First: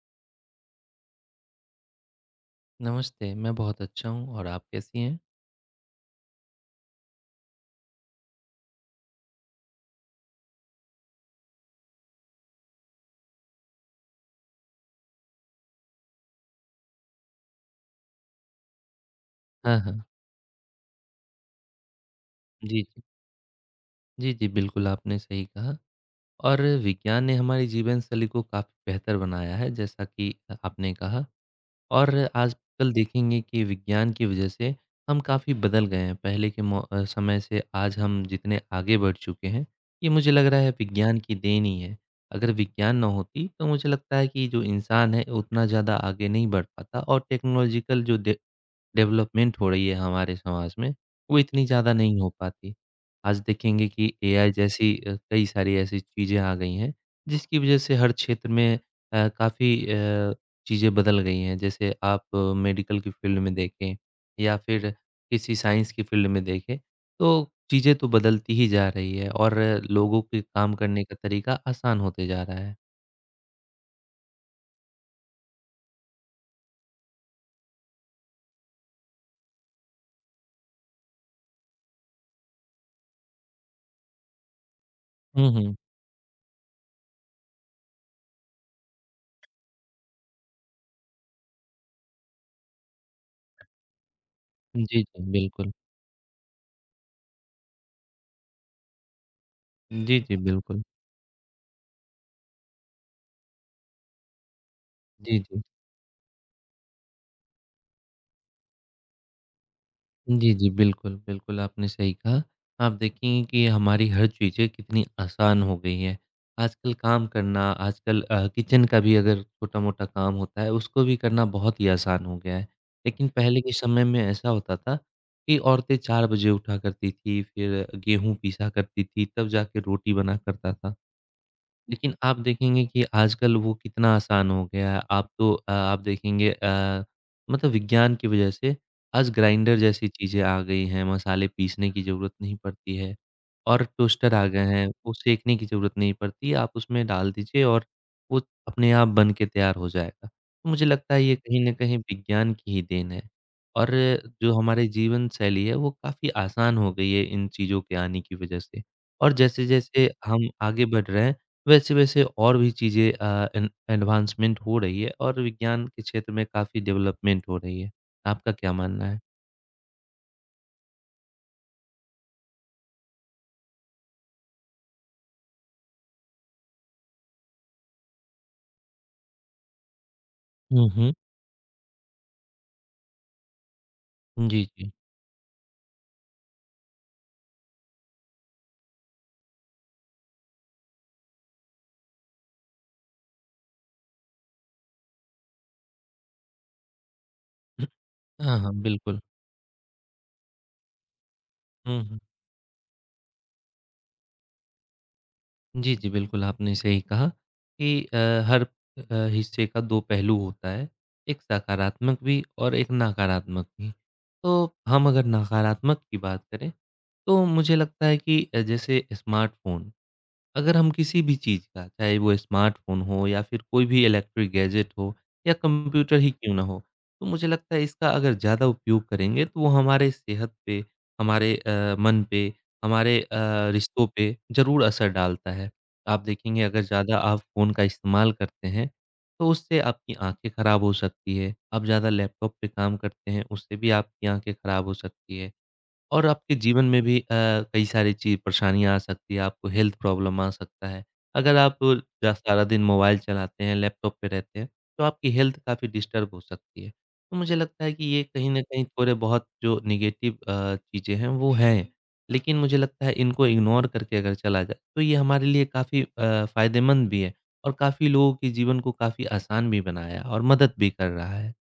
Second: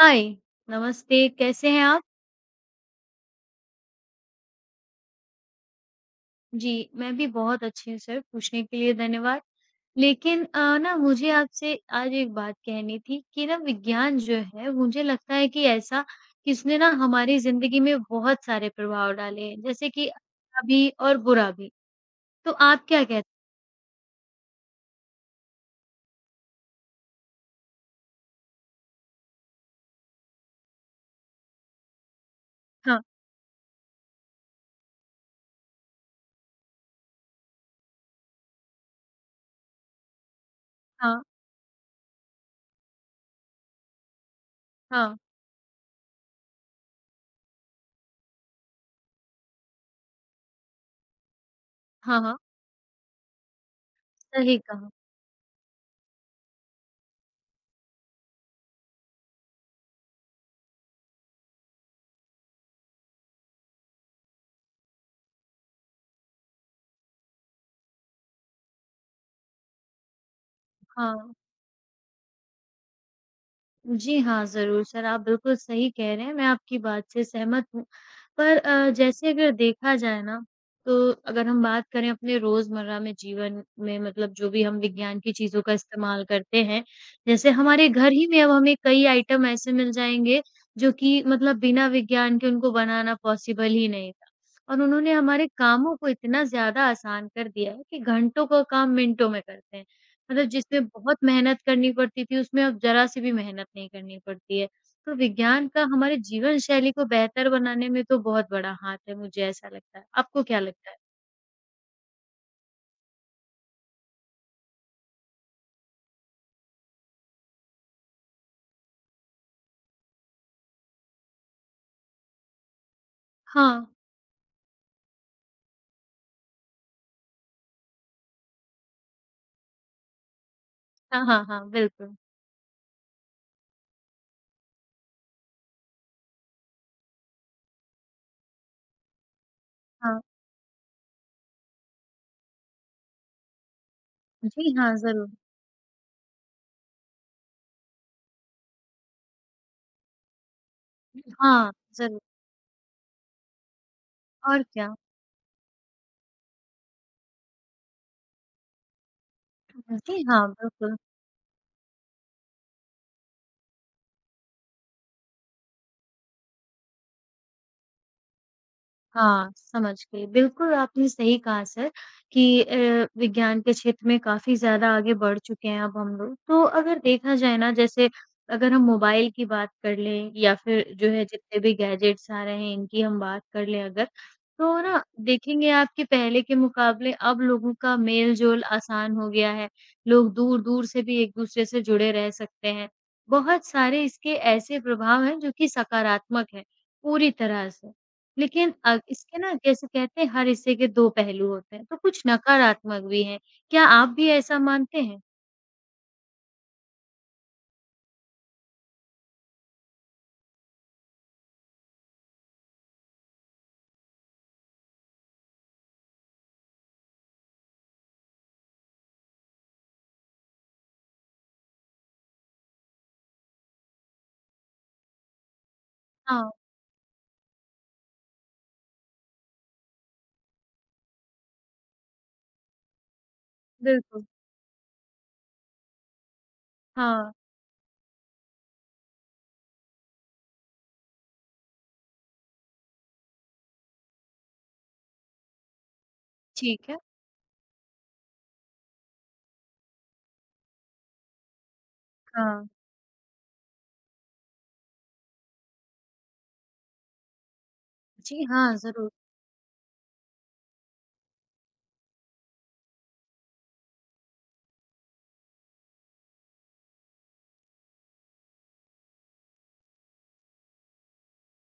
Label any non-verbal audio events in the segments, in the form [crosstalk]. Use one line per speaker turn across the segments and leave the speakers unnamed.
हाय, नमस्ते, कैसे हैं आप?
नमस्ते, मैं बहुत अच्छा हूँ और आप कैसी हैं?
जी, मैं भी बहुत अच्छी हूँ सर, पूछने के लिए धन्यवाद। लेकिन ना मुझे आपसे आज एक बात कहनी थी कि ना विज्ञान जो है, मुझे लगता है कि ऐसा कि इसने ना हमारी ज़िंदगी में बहुत सारे प्रभाव डाले हैं,
हाँ,
जैसे
हाँ।
कि अच्छा भी और बुरा भी। तो
जी,
आप
जी।
क्या कहते हैं?
जी, जी, बिल्कुल आपने सही कहा और विज्ञान ने हमारी जीवनशैली को काफ़ी बेहतर बनाया है जैसा कि आपने कहा और आजकल
हाँ,
देखेंगे कि विज्ञान की वजह से हम काफ़ी बदल गए हैं। पहले के समय से आज हम जितने आगे बढ़ चुके हैं, ये मुझे लग रहा है विज्ञान
हाँ,
की देन ही है। अगर विज्ञान ना होती तो मुझे लगता है कि जो इंसान
हाँ,
है उतना ज़्यादा आगे नहीं बढ़ पाता और टेक्नोलॉजिकल जो दे डेवलपमेंट हो रही है हमारे समाज में, वो इतनी ज़्यादा नहीं
हाँ,
हो
हाँ,
पाती। आज देखेंगे कि एआई
सही कहा।
जैसी कई सारी ऐसी चीज़ें आ गई हैं, जिसकी वज़ह से हर क्षेत्र में काफ़ी चीज़ें बदल गई हैं। जैसे आप मेडिकल की फ़ील्ड में देखें या फिर किसी साइंस की फ़ील्ड में देखें, तो चीज़ें तो बदलती ही जा रही है और लोगों के काम करने का
हाँ।
तरीका आसान होते जा रहा है।
जी हाँ, ज़रूर सर, आप बिल्कुल सही कह रहे हैं, मैं आपकी बात से सहमत हूँ। पर जैसे अगर देखा जाए ना, तो अगर हम बात करें अपने रोज़मर्रा में जीवन में मतलब जो भी हम विज्ञान की
हुँ,
चीज़ों का
हुँ।
इस्तेमाल करते हैं, जैसे हमारे घर ही में अब हमें कई आइटम ऐसे मिल जाएँगे, जो कि मतलब बिना विज्ञान के उनको बनाना पॉसिबल ही नहीं था। और
जी,
उन्होंने
जी,
हमारे
बिल्कुल।
कामों को इतना ज़्यादा आसान कर दिया है कि घंटों का काम मिनटों में करते हैं।
जी, जी,
मतलब
बिल्कुल।
जिसमें बहुत मेहनत करनी पड़ती थी, उसमें अब ज़रा-सी भी मेहनत नहीं करनी पड़ती है। तो
जी, जी।
विज्ञान का हमारे जीवन शैली को बेहतर बनाने में तो बहुत बड़ा हाथ है, मुझे ऐसा लगता है। आपको
जी,
क्या
जी।
लगता है?
बिल्कुल, बिल्कुल आपने सही कहा। आप देखेंगे कि हमारी हर चीज़ें कितनी आसान हो गई हैं। आजकल काम करना आजकल किचन का भी अगर छोटा-मोटा काम होता है उसको भी करना बहुत ही आसान हो गया है। लेकिन पहले
हाँ।
के समय में ऐसा होता था कि औरतें 4 बजे उठा करती थी, फिर गेहूँ पीसा करती थी, तब जाके रोटी बना करता था।
हाँ, हाँ, हाँ,
लेकिन
बिल्कुल।
आप देखेंगे कि आजकल वो कितना आसान हो गया है। आप देखेंगे मतलब विज्ञान की वजह से आज ग्राइंडर जैसी
हाँ।
चीज़ें आ गई हैं, मसाले पीसने की ज़रूरत नहीं पड़ती है और टोस्टर आ गए
जी
हैं,
हाँ,
वो
ज़रूर।
सेंकने की ज़रूरत नहीं पड़ती, आप उसमें डाल दीजिए और वो अपने आप बन के तैयार हो जाएगा। तो मुझे लगता है ये कहीं
हाँ,
न कहीं
ज़रूर।
विज्ञान की ही देन है और जो
और
हमारी
क्या?
जीवन शैली है, वो काफ़ी आसान हो गई है इन चीज़ों के आने की वजह से और जैसे-जैसे
जी हाँ,
हम आगे
बिल्कुल।
बढ़ रहे हैं वैसे-वैसे और भी चीज़ें एन एडवांसमेंट हो रही है और विज्ञान के क्षेत्र में काफ़ी डेवलपमेंट हो रही है। आपका क्या मानना है?
हाँ, समझ गई। बिल्कुल, आपने सही कहा सर कि विज्ञान के क्षेत्र में काफ़ी ज़्यादा आगे बढ़ चुके हैं अब हम लोग। तो अगर देखा जाए ना जैसे अगर हम मोबाइल की बात कर लें या
हुँ,
फिर जो
हुँ।
है जितने भी गैजेट्स आ रहे हैं इनकी हम बात कर लें अगर,
जी,
तो
जी।
ना देखेंगे आप कि पहले के मुकाबले अब लोगों का मेल-जोल आसान हो गया है। लोग दूर-दूर से भी एक-दूसरे से जुड़े रह सकते हैं। बहुत सारे इसके ऐसे प्रभाव हैं जो कि सकारात्मक हैं, पूरी तरह
[clears throat]
से।
हाँ,
लेकिन
हाँ, बिल्कुल।
इसके ना जैसे कहते हैं हर हिस्से के 2 पहलू होते हैं, तो
हुँ, हुँ।
कुछ नकारात्मक भी हैं। क्या आप भी ऐसा मानते हैं?
जी, जी, बिल्कुल आपने सही कहा कि हर हिस्से का 2 पहलू होता है, एक सकारात्मक भी और एक नकारात्मक भी। तो हम अगर नकारात्मक की बात करें, तो मुझे लगता है कि जैसे स्मार्टफ़ोन अगर हम किसी भी चीज़ का, चाहे वो स्मार्टफ़ोन हो या फिर कोई भी इलेक्ट्रिक गैजेट हो या कंप्यूटर ही
हाँ,
क्यों ना हो, तो मुझे लगता है इसका अगर ज़्यादा उपयोग करेंगे तो वो हमारे सेहत पे, हमारे मन पे, हमारे रिश्तों
बिल्कुल।
पे ज़रूर असर डालता है। आप देखेंगे अगर ज़्यादा
हाँ,
आप फ़ोन का इस्तेमाल करते हैं, तो उससे आपकी आँखें खराब हो सकती है। आप ज़्यादा लैपटॉप पे काम करते हैं, उससे भी आपकी आँखें खराब हो सकती है। और आपके जीवन
ठीक है।
में भी कई सारी ची परेशानियाँ आ सकती है, आपको हेल्थ प्रॉब्लम आ सकता है। अगर आप ज सारा
हाँ।
दिन मोबाइल चलाते हैं, लैपटॉप पे रहते हैं, तो आपकी हेल्थ काफ़ी डिस्टर्ब हो सकती है। तो मुझे लगता है कि ये
जी,
कहीं न
हाँ,
कहीं
ज़रूर।
थोड़े बहुत जो नेगेटिव चीज़ें हैं वो हैं। लेकिन मुझे लगता है इनको इग्नोर करके अगर चला जाए, तो ये हमारे लिए काफ़ी फ़ायदेमंद भी है और काफ़ी लोगों के जीवन को काफ़ी आसान भी बनाया और मदद भी कर रहा है।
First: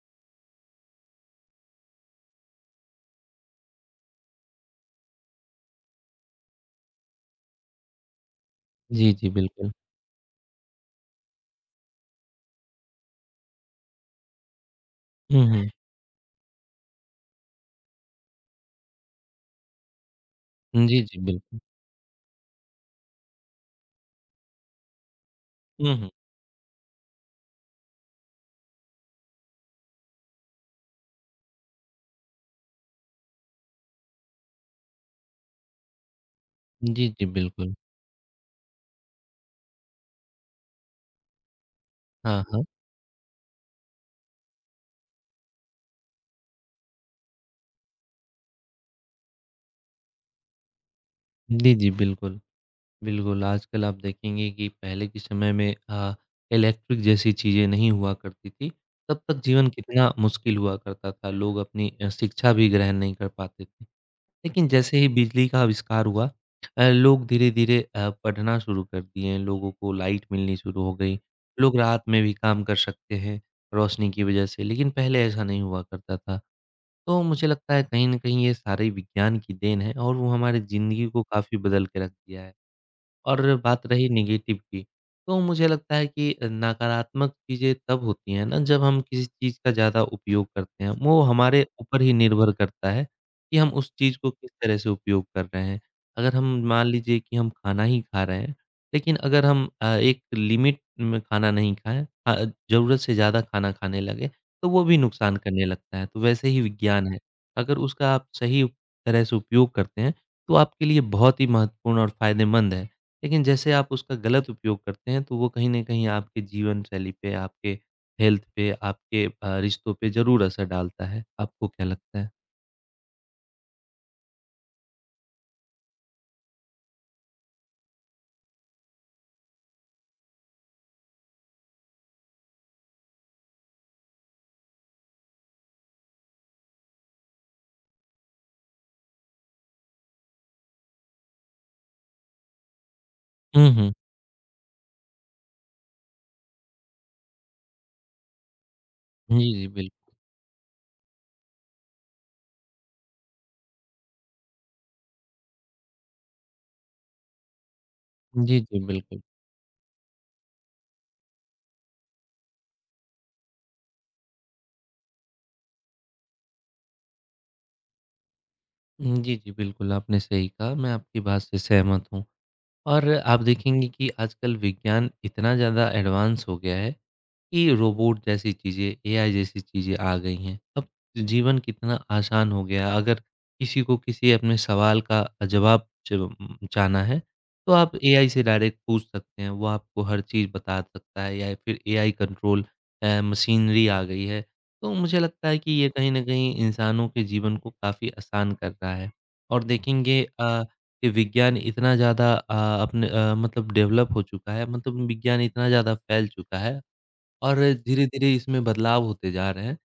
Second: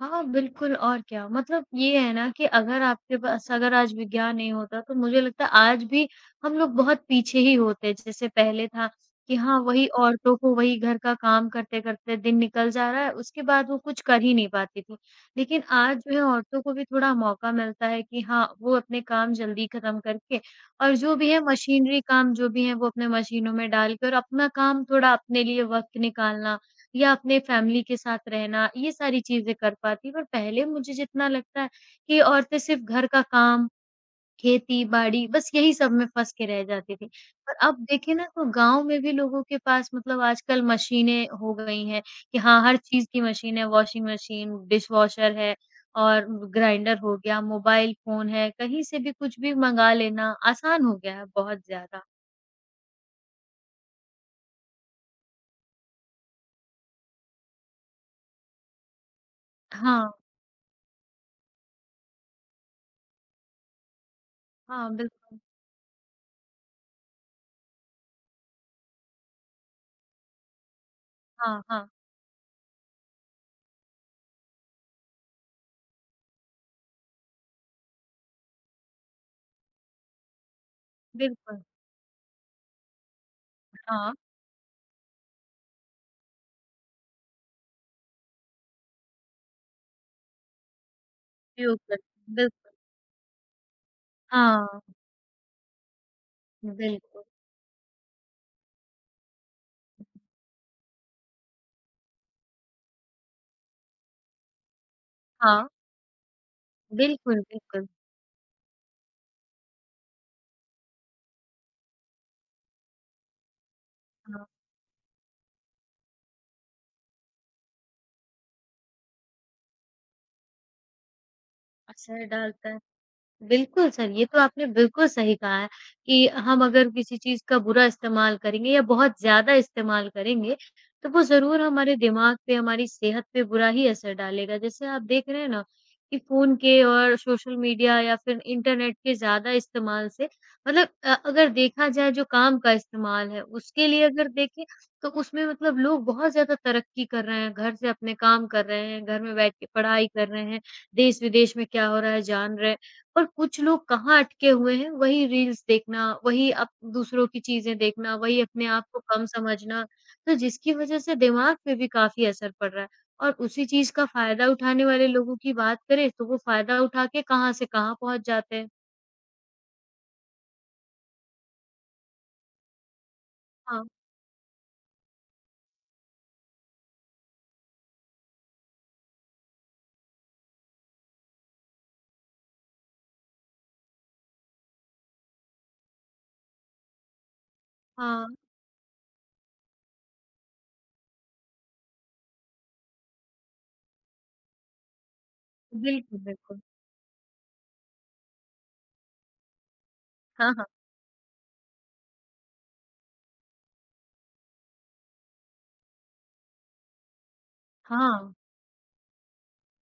हाँ, बिल्कुल और क्या। मतलब ये है ना कि अगर आपके पास अगर आज विज्ञान नहीं होता तो मुझे लगता है आज भी हम लोग बहुत पीछे ही होते। जैसे पहले था
जी, जी,
कि हाँ,
बिल्कुल।
वही औरतों को वही घर का काम करते-करते दिन निकल जा रहा है, उसके बाद वो कुछ कर ही नहीं पाती थी।
हुँ,
लेकिन
हुँ।
आज जो है औरतों को भी थोड़ा मौका मिलता है कि हाँ, वो अपने काम जल्दी खत्म करके और
जी,
जो
जी,
भी है
बिल्कुल।
मशीनरी काम जो भी है वो अपने मशीनों में डाल के और अपना काम थोड़ा अपने लिए
हुँ,
वक़्त
हुँ।
निकालना या अपने फैमिली के साथ रहना, ये सारी चीज़ें कर पाती। पर पहले मुझे जितना लगता है कि औरतें सिर्फ़ घर का काम, खेती-बाड़ी बस यही सब में फँस के रह जाती
जी,
थी।
जी,
पर
बिल्कुल।
अब देखें ना तो गाँव में भी लोगों के पास मतलब आजकल मशीनें हो गई हैं कि
हाँ,
हाँ,
हाँ।
हर चीज़ की मशीन है, वॉशिंग मशीन, डिशवॉशर है और ग्राइंडर हो गया, मोबाइल फ़ोन है, कहीं से भी कुछ भी मँगा लेना आसान हो गया है बहुत
जी, जी,
ज़्यादा।
बिल्कुल, बिल्कुल। आजकल आप देखेंगे कि पहले के समय में इलेक्ट्रिक जैसी चीज़ें नहीं हुआ करती थी, तब तक जीवन
हाँ,
कितना मुश्किल हुआ करता था। लोग अपनी शिक्षा भी ग्रहण नहीं कर पाते थे। लेकिन
हाँ,
जैसे ही
बिल्कुल।
बिजली का आविष्कार हुआ लोग धीरे-धीरे पढ़ना शुरू कर दिए। लोगों को लाइट मिलनी शुरू हो गई।
हाँ,
लोग
हाँ,
रात में भी काम कर सकते हैं रोशनी की वज़ह से, लेकिन पहले ऐसा नहीं हुआ करता था। तो मुझे लगता है कहीं न कहीं ये सारे विज्ञान की देन है और वो हमारी ज़िंदगी को काफ़ी
बिल्कुल।
बदल के रख दिया है। और बात रही
हाँ,
नेगेटिव की, तो मुझे लगता है कि नकारात्मक चीज़ें तब होती हैं ना जब हम किसी चीज़ का ज़्यादा उपयोग करते हैं। वो हमारे
प्रयोग कर
ऊपर ही निर्भर
बिल्कुल।
करता है कि हम उस चीज़ को किस तरह
हाँ,
से उपयोग कर रहे हैं। अगर हम मान लीजिए
बिल्कुल।
कि हम खाना ही खा रहे हैं, लेकिन अगर हम एक लिमिट में खाना नहीं खाएँ ज़रूरत से ज़्यादा खाना खाने लगे, तो वो भी नुकसान करने
हाँ,
लगता है। तो वैसे ही विज्ञान है,
बिल्कुल,
अगर
बिल्कुल।
उसका आप सही तरह से उपयोग करते हैं, तो आपके लिए बहुत ही महत्वपूर्ण और फ़ायदेमंद है। लेकिन जैसे आप उसका
हाँ,
गलत उपयोग करते हैं तो वो कहीं न कहीं आपके जीवन शैली पे, आपके हेल्थ पे, आपके रिश्तों पे ज़रूर असर डालता है। आपको क्या लगता
असर
है?
डालता बिल्कुल सर, ये तो आपने बिल्कुल सही कहा है कि हम अगर किसी चीज़ का बुरा इस्तेमाल करेंगे या बहुत ज़्यादा इस्तेमाल करेंगे, तो वो ज़रूर हमारे दिमाग पे, हमारी सेहत पे बुरा ही असर डालेगा। जैसे आप देख रहे हैं ना कि फ़ोन के और सोशल मीडिया या फिर इंटरनेट के ज़्यादा इस्तेमाल से मतलब अगर देखा जाए जो काम का इस्तेमाल है,
हुँ,
उसके
हुँ।
लिए अगर देखें तो उसमें मतलब लोग बहुत ज़्यादा तरक्की कर रहे हैं, घर से अपने काम कर रहे हैं, घर में
जी,
बैठ
जी,
के पढ़ाई
बिल्कुल।
कर रहे हैं, देश-विदेश में क्या हो रहा है जान रहे हैं। और कुछ लोग कहाँ अटके हुए हैं, वही रील्स देखना, वही अप दूसरों की चीज़ें देखना, वही
जी,
अपने
जी,
आप को
बिल्कुल।
कम समझना, तो जिसकी वजह से दिमाग पे भी काफ़ी असर पड़ रहा है। और उसी चीज़ का फ़ायदा उठाने वाले लोगों की बात करें, तो वो फ़ायदा उठा के कहाँ से कहाँ पहुँच जाते हैं।
जी, जी, बिल्कुल, आपने सही कहा, मैं आपकी बात से सहमत हूँ और आप
हाँ,
देखेंगे कि आजकल विज्ञान इतना ज़्यादा एडवांस हो गया है कि रोबोट जैसी चीज़ें, एआई जैसी चीज़ें आ गई हैं। अब जीवन कितना आसान हो गया है। अगर किसी को किसी अपने सवाल का जवाब च जाना है, तो आप
हाँ,
एआई से डायरेक्ट पूछ सकते हैं। वो आपको हर चीज़ बता सकता है या फिर एआई कंट्रोल मशीनरी आ गई है। तो मुझे लगता है कि ये कहीं
बिल्कुल,
न कहीं
बिल्कुल।
इंसानों के जीवन को काफ़ी आसान कर रहा है। और देखेंगे
हाँ, हाँ।
कि विज्ञान इतना ज़्यादा अपने मतलब डेवलप हो चुका है, मतलब विज्ञान इतना ज़्यादा फैल चुका है और धीरे-धीरे
हाँ,
इसमें बदलाव होते जा रहे हैं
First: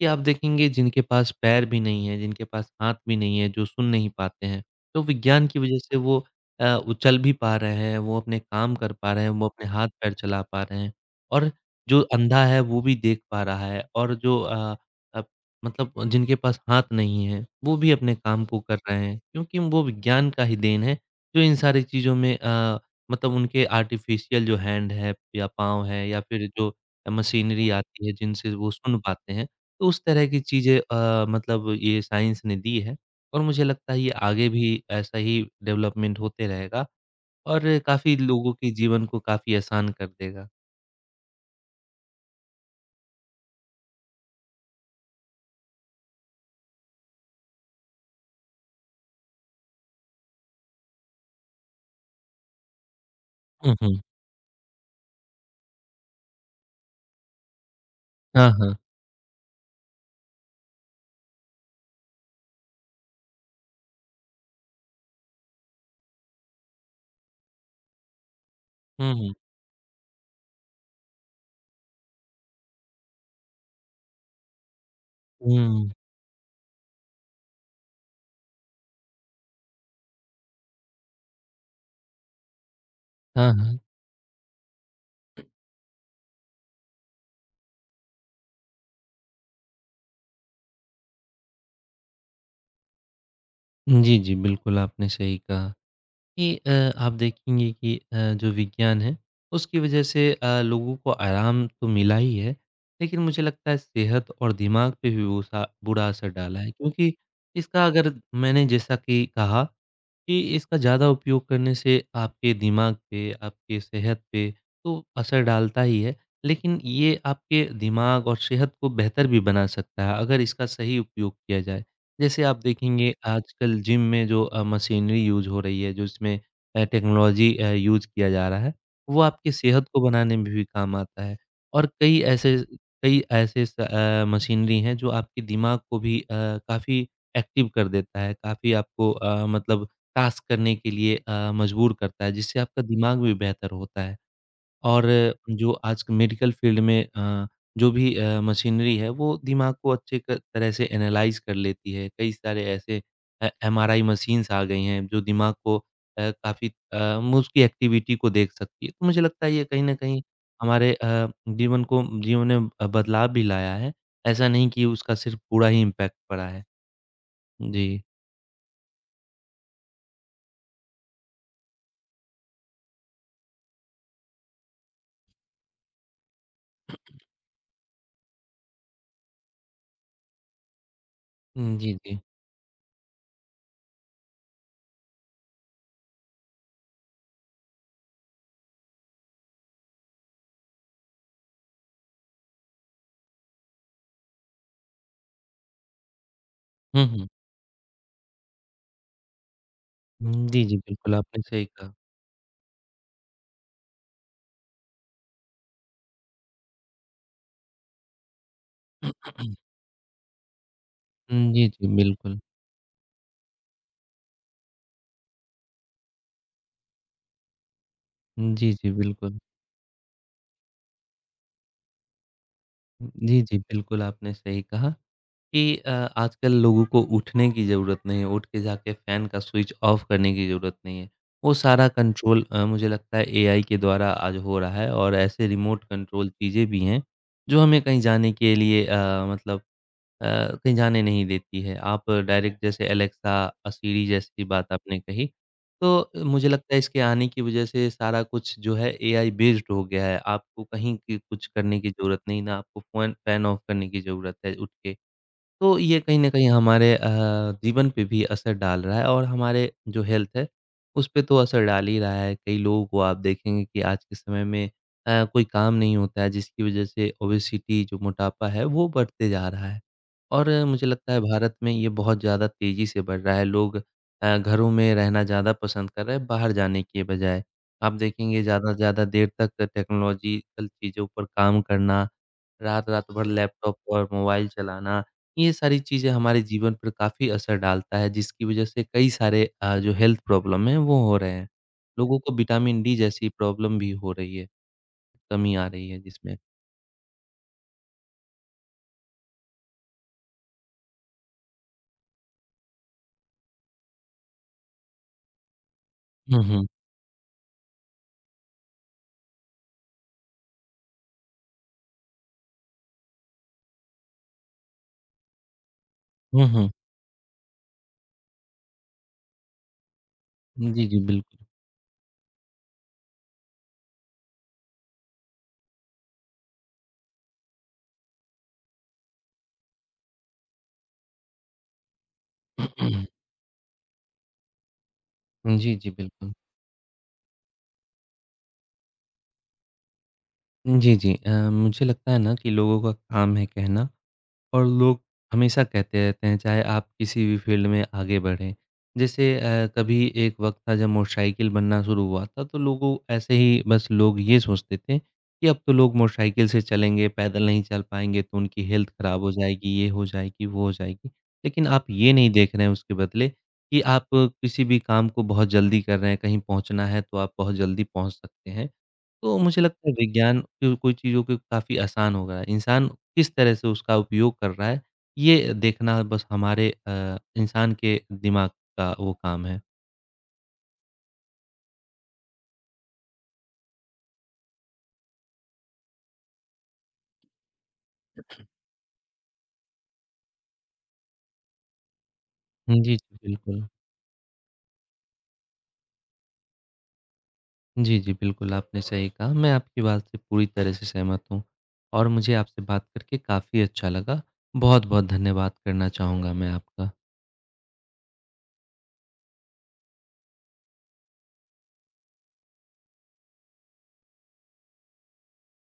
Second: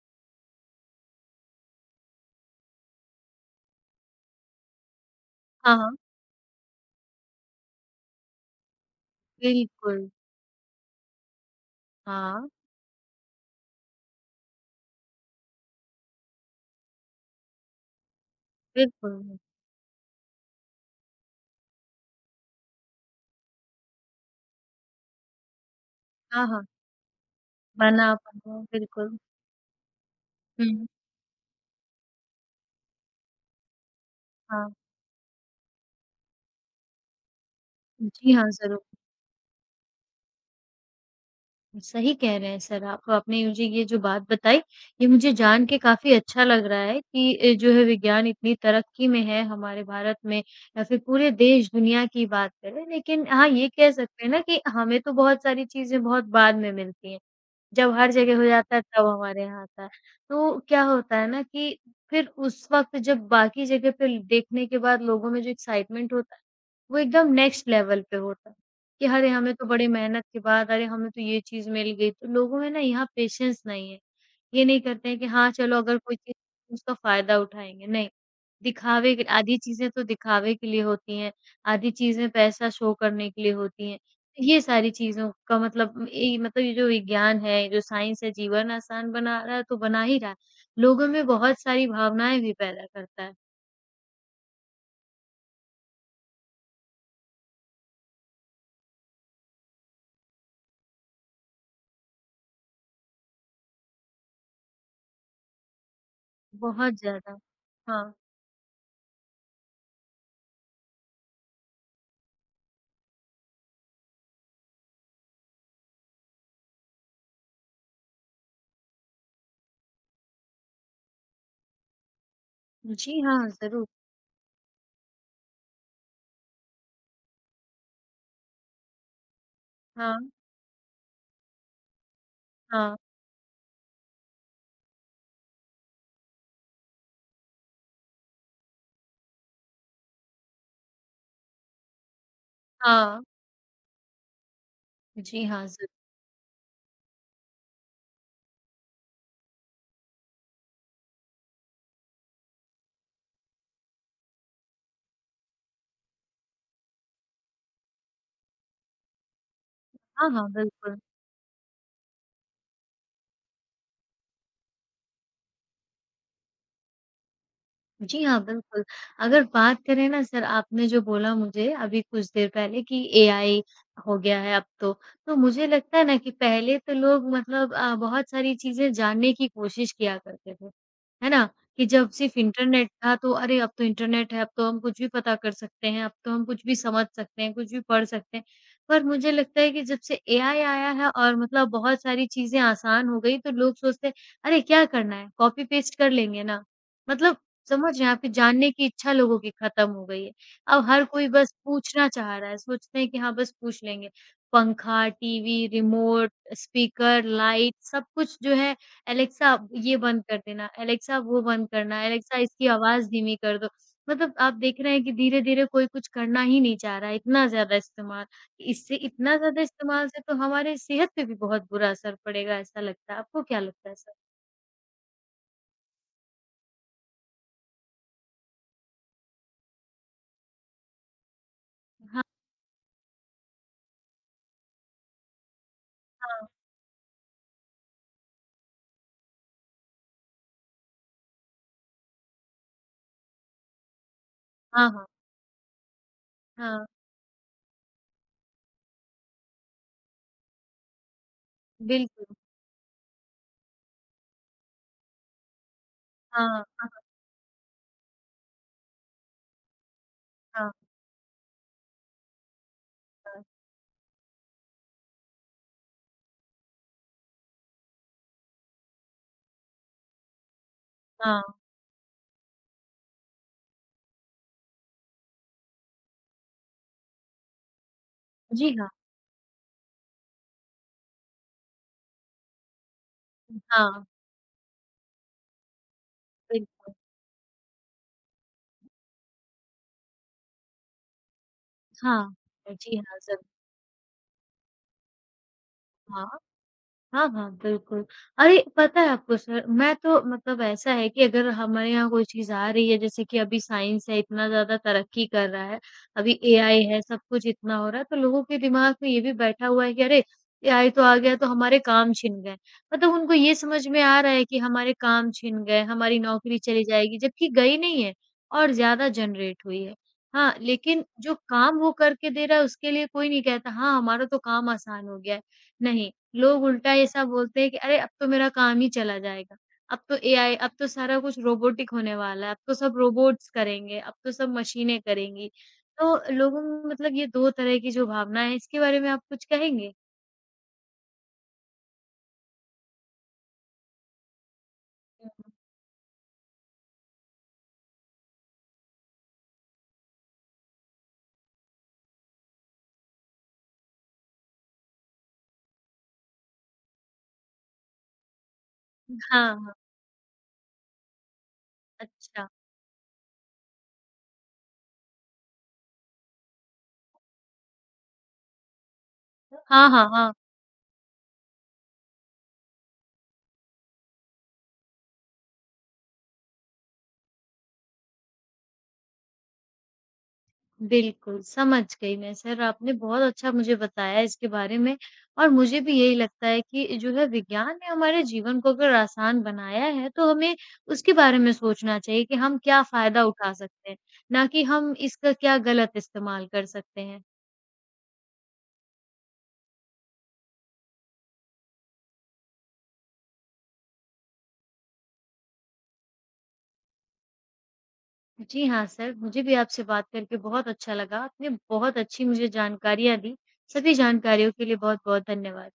कि आप देखेंगे जिनके पास पैर भी नहीं है, जिनके पास हाथ भी नहीं है, जो सुन नहीं पाते हैं, तो विज्ञान की
हाँ,
वजह
हाँ,
से वो चल भी पा रहे हैं, वो अपने काम कर पा रहे हैं, वो अपने
बिल्कुल।
हाथ-पैर चला पा रहे हैं और जो अंधा
हाँ,
है वो भी देख पा रहा है और जो अ, मतलब जिनके पास हाथ नहीं है, वो भी अपने काम को कर रहे हैं
बिल्कुल।
क्योंकि वो विज्ञान का ही देन है जो इन सारी चीज़ों में मतलब उनके आर्टिफ़िशियल जो हैंड है या पाँव है या
हाँ,
फिर
हाँ,
जो मशीनरी आती
बना,
है जिनसे
बना,
वो सुन
बिल्कुल।
पाते हैं। तो उस तरह की चीज़ें
हुँ,
मतलब ये साइंस ने दी है और मुझे लगता है ये आगे
हाँ।
भी ऐसा ही डेवलपमेंट होते रहेगा और काफ़ी
जी हाँ,
लोगों के
ज़रूर।
जीवन को काफ़ी आसान कर देगा।
सही कह रहे हैं सर आप। आपने मुझे ये जो बात बताई, ये मुझे जान के काफ़ी अच्छा लग रहा है कि जो है विज्ञान इतनी तरक्की में है हमारे भारत में या फिर पूरे देश दुनिया की बात करें। लेकिन हाँ, ये
हुँ,
कह
हुँ।
सकते हैं ना कि हमें तो बहुत सारी चीज़ें बहुत बाद में मिलती हैं। जब हर जगह हो
हाँ,
जाता
हाँ।
है तब हमारे यहाँ आता है। तो क्या होता है ना कि फिर उस वक़्त जब बाकी जगह पे देखने के बाद लोगों में जो एक्साइटमेंट होता है वो एकदम नेक्स्ट लेवल पे होता है, कि
हुँ,
अरे
हुँ।
हमें तो बड़ी मेहनत के बाद अरे हमें तो ये चीज़ मिल गई। तो लोगों में ना यहाँ पेशेंस नहीं है। ये नहीं करते हैं कि हाँ, चलो
हुँ।
अगर कोई चीज़ उसका फ़ायदा उठाएँगे, नहीं। दिखावे के आधी चीज़ें तो दिखावे के लिए होती हैं, आधी चीज़ें पैसा शो करने के
हाँ,
लिए
हाँ।
होती हैं। ये सारी चीज़ों का मतलब ये जो विज्ञान है, ये जो साइंस है, जीवन आसान बना रहा है तो बना ही रहा है। लोगों में बहुत सारी भावनाएँ भी पैदा करता है,
जी, जी, बिल्कुल आपने सही कहा। कि आप देखेंगे कि जो विज्ञान है उसकी वजह से लोगों को आराम तो मिला ही है, लेकिन मुझे लगता है सेहत और दिमाग पे भी वो सा बुरा असर डाला है
बहुत
क्योंकि
ज़्यादा।
इसका
हाँ।
अगर मैंने जैसा कि कहा कि इसका ज़्यादा उपयोग करने से आपके दिमाग पे, आपकी सेहत पे तो असर डालता ही है, लेकिन ये आपके दिमाग और सेहत को बेहतर भी बना सकता है, अगर इसका सही उपयोग किया जाए। जैसे आप देखेंगे
जी हाँ,
आजकल
ज़रूर।
जिम में जो मशीनरी यूज़ हो रही है, जो इसमें टेक्नोलॉजी यूज़ किया जा रहा है, वो आपकी सेहत को
हाँ,
बनाने में भी काम आता है। और कई ऐसे
हाँ,
कई ऐसे मशीनरी हैं जो आपके दिमाग को भी काफ़ी एक्टिव कर देता है, काफ़ी आपको मतलब टास्क करने के लिए मजबूर करता है, जिससे आपका दिमाग
हाँ।
भी बेहतर होता है। और
जी हाँ,
जो
ज़रूर।
आज मेडिकल फील्ड में जो भी मशीनरी है, वो दिमाग को अच्छे क तरह से एनालाइज़ कर लेती है। कई सारे ऐसे एमआरआई मशीन्स आ गई हैं, जो दिमाग को काफ़ी म उसकी एक्टिविटी को देख सकती है। तो मुझे लगता है, ये कहीं न कहीं
हाँ, हाँ,
हमारे
बिल्कुल।
जीवन में बदलाव भी लाया है। ऐसा नहीं कि उसका सिर्फ़ बुरा ही इम्पैक्ट पड़ा है। जी।
जी हाँ, बिल्कुल। अगर बात करें ना सर आपने जो बोला मुझे अभी कुछ देर पहले कि एआई हो गया है अब तो मुझे लगता है ना कि पहले तो लोग मतलब बहुत सारी चीज़ें जानने की कोशिश किया करते थे, है ना?
हुँ,
कि
जी,
जब
जी।
सिर्फ़ इंटरनेट था तो अरे अब तो इंटरनेट है, अब तो हम कुछ भी पता कर सकते हैं, अब तो हम कुछ भी समझ सकते हैं, कुछ भी पढ़ सकते हैं। पर मुझे लगता है कि जब से एआई आया है और मतलब बहुत सारी चीज़ें आसान हो गई तो लोग सोचते हैं, अरे क्या करना है, कॉपी पेस्ट कर लेंगे ना।
हुँ, हुँ।
मतलब समझ रहे हैं, आपकी जानने की इच्छा लोगों की खत्म हो गई है।
हुँ, जी, जी,
अब हर
बिल्कुल,
कोई
आपने
बस
सही कहा।
पूछना चाह रहा है, सोचते हैं कि हाँ, बस पूछ लेंगे। पंखा, टीवी, रिमोट, स्पीकर, लाइट सब कुछ जो है एलेक्सा ये बंद कर देना, एलेक्सा वो
हुँ, जी,
बंद
जी,
करना, एलेक्सा
बिल्कुल।
इसकी आवाज़ धीमी कर दो। मतलब आप देख रहे हैं कि धीरे-धीरे कोई कुछ करना ही नहीं चाह रहा है, इतना ज़्यादा इस्तेमाल।
जी, जी,
इससे इतना
बिल्कुल।
ज़्यादा इस्तेमाल से तो हमारे सेहत पे भी बहुत बुरा असर पड़ेगा ऐसा लगता है।
जी,
आपको
जी,
क्या लगता है
बिल्कुल,
सर?
आपने सही कहा कि आजकल लोगों को उठने की ज़रूरत नहीं है, उठ के जाके फ़ैन का स्विच ऑफ़ करने की ज़रूरत नहीं है। वो सारा
हाँ,
कंट्रोल मुझे लगता है एआई के द्वारा आज हो रहा है और ऐसे रिमोट कंट्रोल
हाँ।
चीज़ें भी हैं, जो हमें कहीं जाने के लिए मतलब अ, कहीं जाने नहीं देती है। आप डायरेक्ट जैसे एलेक्सा सीरी जैसी बात
हाँ,
आपने
हाँ।
कही, तो मुझे लगता है
हाँ,
इसके आने की वज़ह से सारा कुछ जो है एआई बेस्ड हो गया है। आपको कहीं की कुछ करने की ज़रूरत
बिल्कुल।
नहीं, ना आपको फ़ोन फैन ऑफ करने की ज़रूरत है उठ के। तो ये कहीं न कहीं
हाँ,
हमारे
हाँ,
जीवन पे भी असर डाल रहा है और हमारे जो हेल्थ है,
हाँ,
उस पे तो असर डाल ही रहा है। कई लोगों को आप
हाँ,
देखेंगे कि आज के समय में कोई काम नहीं होता है जिसकी वज़ह से ओबेसिटी जो मोटापा है वो बढ़ते जा रहा है। और मुझे लगता है
हाँ,
भारत में ये बहुत ज़्यादा तेज़ी से बढ़ रहा है। लोग घरों में रहना ज़्यादा पसंद कर रहे हैं बाहर जाने के बजाय। आप देखेंगे
जी
ज़्यादा से
हाँ,
ज़्यादा देर तक टेक्नोलॉजिकल चीज़ों पर काम करना, रात-रात भर लैपटॉप
हाँ,
और मोबाइल चलाना ये सारी चीज़ें हमारे जीवन पर
बिल्कुल,
काफ़ी असर डालता है जिसकी वज़ह से कई सारे जो हेल्थ प्रॉब्लम हैं वो हो रहे हैं। लोगों को
हाँ,
विटामिन डी
जी हाँ,
जैसी
ज़रूर,
प्रॉब्लम भी हो रही है, कमी आ रही है
हाँ,
जिसमें।
हाँ, हाँ, बिल्कुल। अरे! पता है आपको सर, मैं तो मतलब ऐसा है कि अगर हमारे यहाँ कोई चीज़ आ रही है, जैसे कि अभी साइंस है, इतना ज़्यादा तरक्की कर रहा है, अभी
हुँ, हुँ।
एआई है, सब कुछ इतना हो रहा है, तो लोगों के दिमाग में ये भी बैठा हुआ है कि अरे! एआई तो आ गया, तो हमारे काम छिन गए। मतलब उनको ये समझ में आ रहा है कि हमारे काम छिन गए, हमारी
हुँ,
नौकरी
हुँ।
चली जाएगी, जबकि गई नहीं है और ज़्यादा जनरेट हुई है। हाँ,
जी, जी,
लेकिन जो
बिल्कुल।
काम वो करके दे रहा है, उसके लिए कोई नहीं कहता, "हाँ, हमारा तो काम आसान हो गया है।" नहीं, लोग उल्टा ये सब बोलते हैं कि अरे अब तो मेरा काम ही चला जाएगा। अब तो सारा कुछ रोबोटिक होने वाला है, अब तो सब
[clears throat]
रोबोट्स करेंगे, अब तो सब मशीनें करेंगी।
जी, जी,
तो
बिल्कुल।
लोगों में मतलब ये 2 तरह की जो भावना है इसके बारे में आप कुछ कहेंगे?
जी, जी। मुझे लगता है ना कि लोगों का काम है कहना और लोग
हुँ,
हमेशा कहते रहते हैं चाहे आप किसी भी फील्ड में आगे बढ़ें। जैसे कभी एक वक़्त था जब मोटरसाइकिल बनना शुरू हुआ था तो लोगों ऐसे ही बस लोग ये सोचते थे कि अब तो लोग मोटरसाइकिल से चलेंगे, पैदल नहीं चल पाएँगे तो उनकी हेल्थ
हुँ।
ख़राब हो
हाँ,
जाएगी,
हाँ।
ये हो जाएगी, वो हो जाएगी। लेकिन आप ये नहीं
अच्छा।
देख रहे हैं उसके बदले कि आप किसी भी काम को बहुत जल्दी कर रहे हैं, कहीं पहुँचना है तो आप बहुत जल्दी पहुँच सकते हैं। तो मुझे लगता
हाँ,
है
हाँ, हाँ।
विज्ञान को कोई चीज़ों को काफ़ी आसान हो गया है। इंसान किस तरह से उसका उपयोग कर रहा है, ये देखना बस हमारे इंसान के दिमाग का वो काम है।
बिल्कुल, समझ गई मैं सर, आपने बहुत अच्छा मुझे बताया इसके बारे में और मुझे भी यही लगता है कि जो है विज्ञान ने हमारे जीवन को अगर आसान बनाया है, तो हमें उसके बारे में सोचना चाहिए कि हम
जी,
क्या
जी,
फ़ायदा उठा
बिल्कुल।
सकते हैं, ना कि हम इसका क्या गलत इस्तेमाल कर सकते हैं।
जी, जी, बिल्कुल, आपने सही कहा। मैं आपकी बात से पूरी तरह से सहमत हूँ और मुझे आपसे बात करके काफ़ी अच्छा लगा। बहुत-बहुत धन्यवाद करना चाहूँगा मैं आपका।
जी हाँ सर, मुझे भी आपसे बात करके बहुत अच्छा लगा, आपने बहुत अच्छी मुझे जानकारियाँ दी, सभी जानकारियों के लिए बहुत-बहुत धन्यवाद।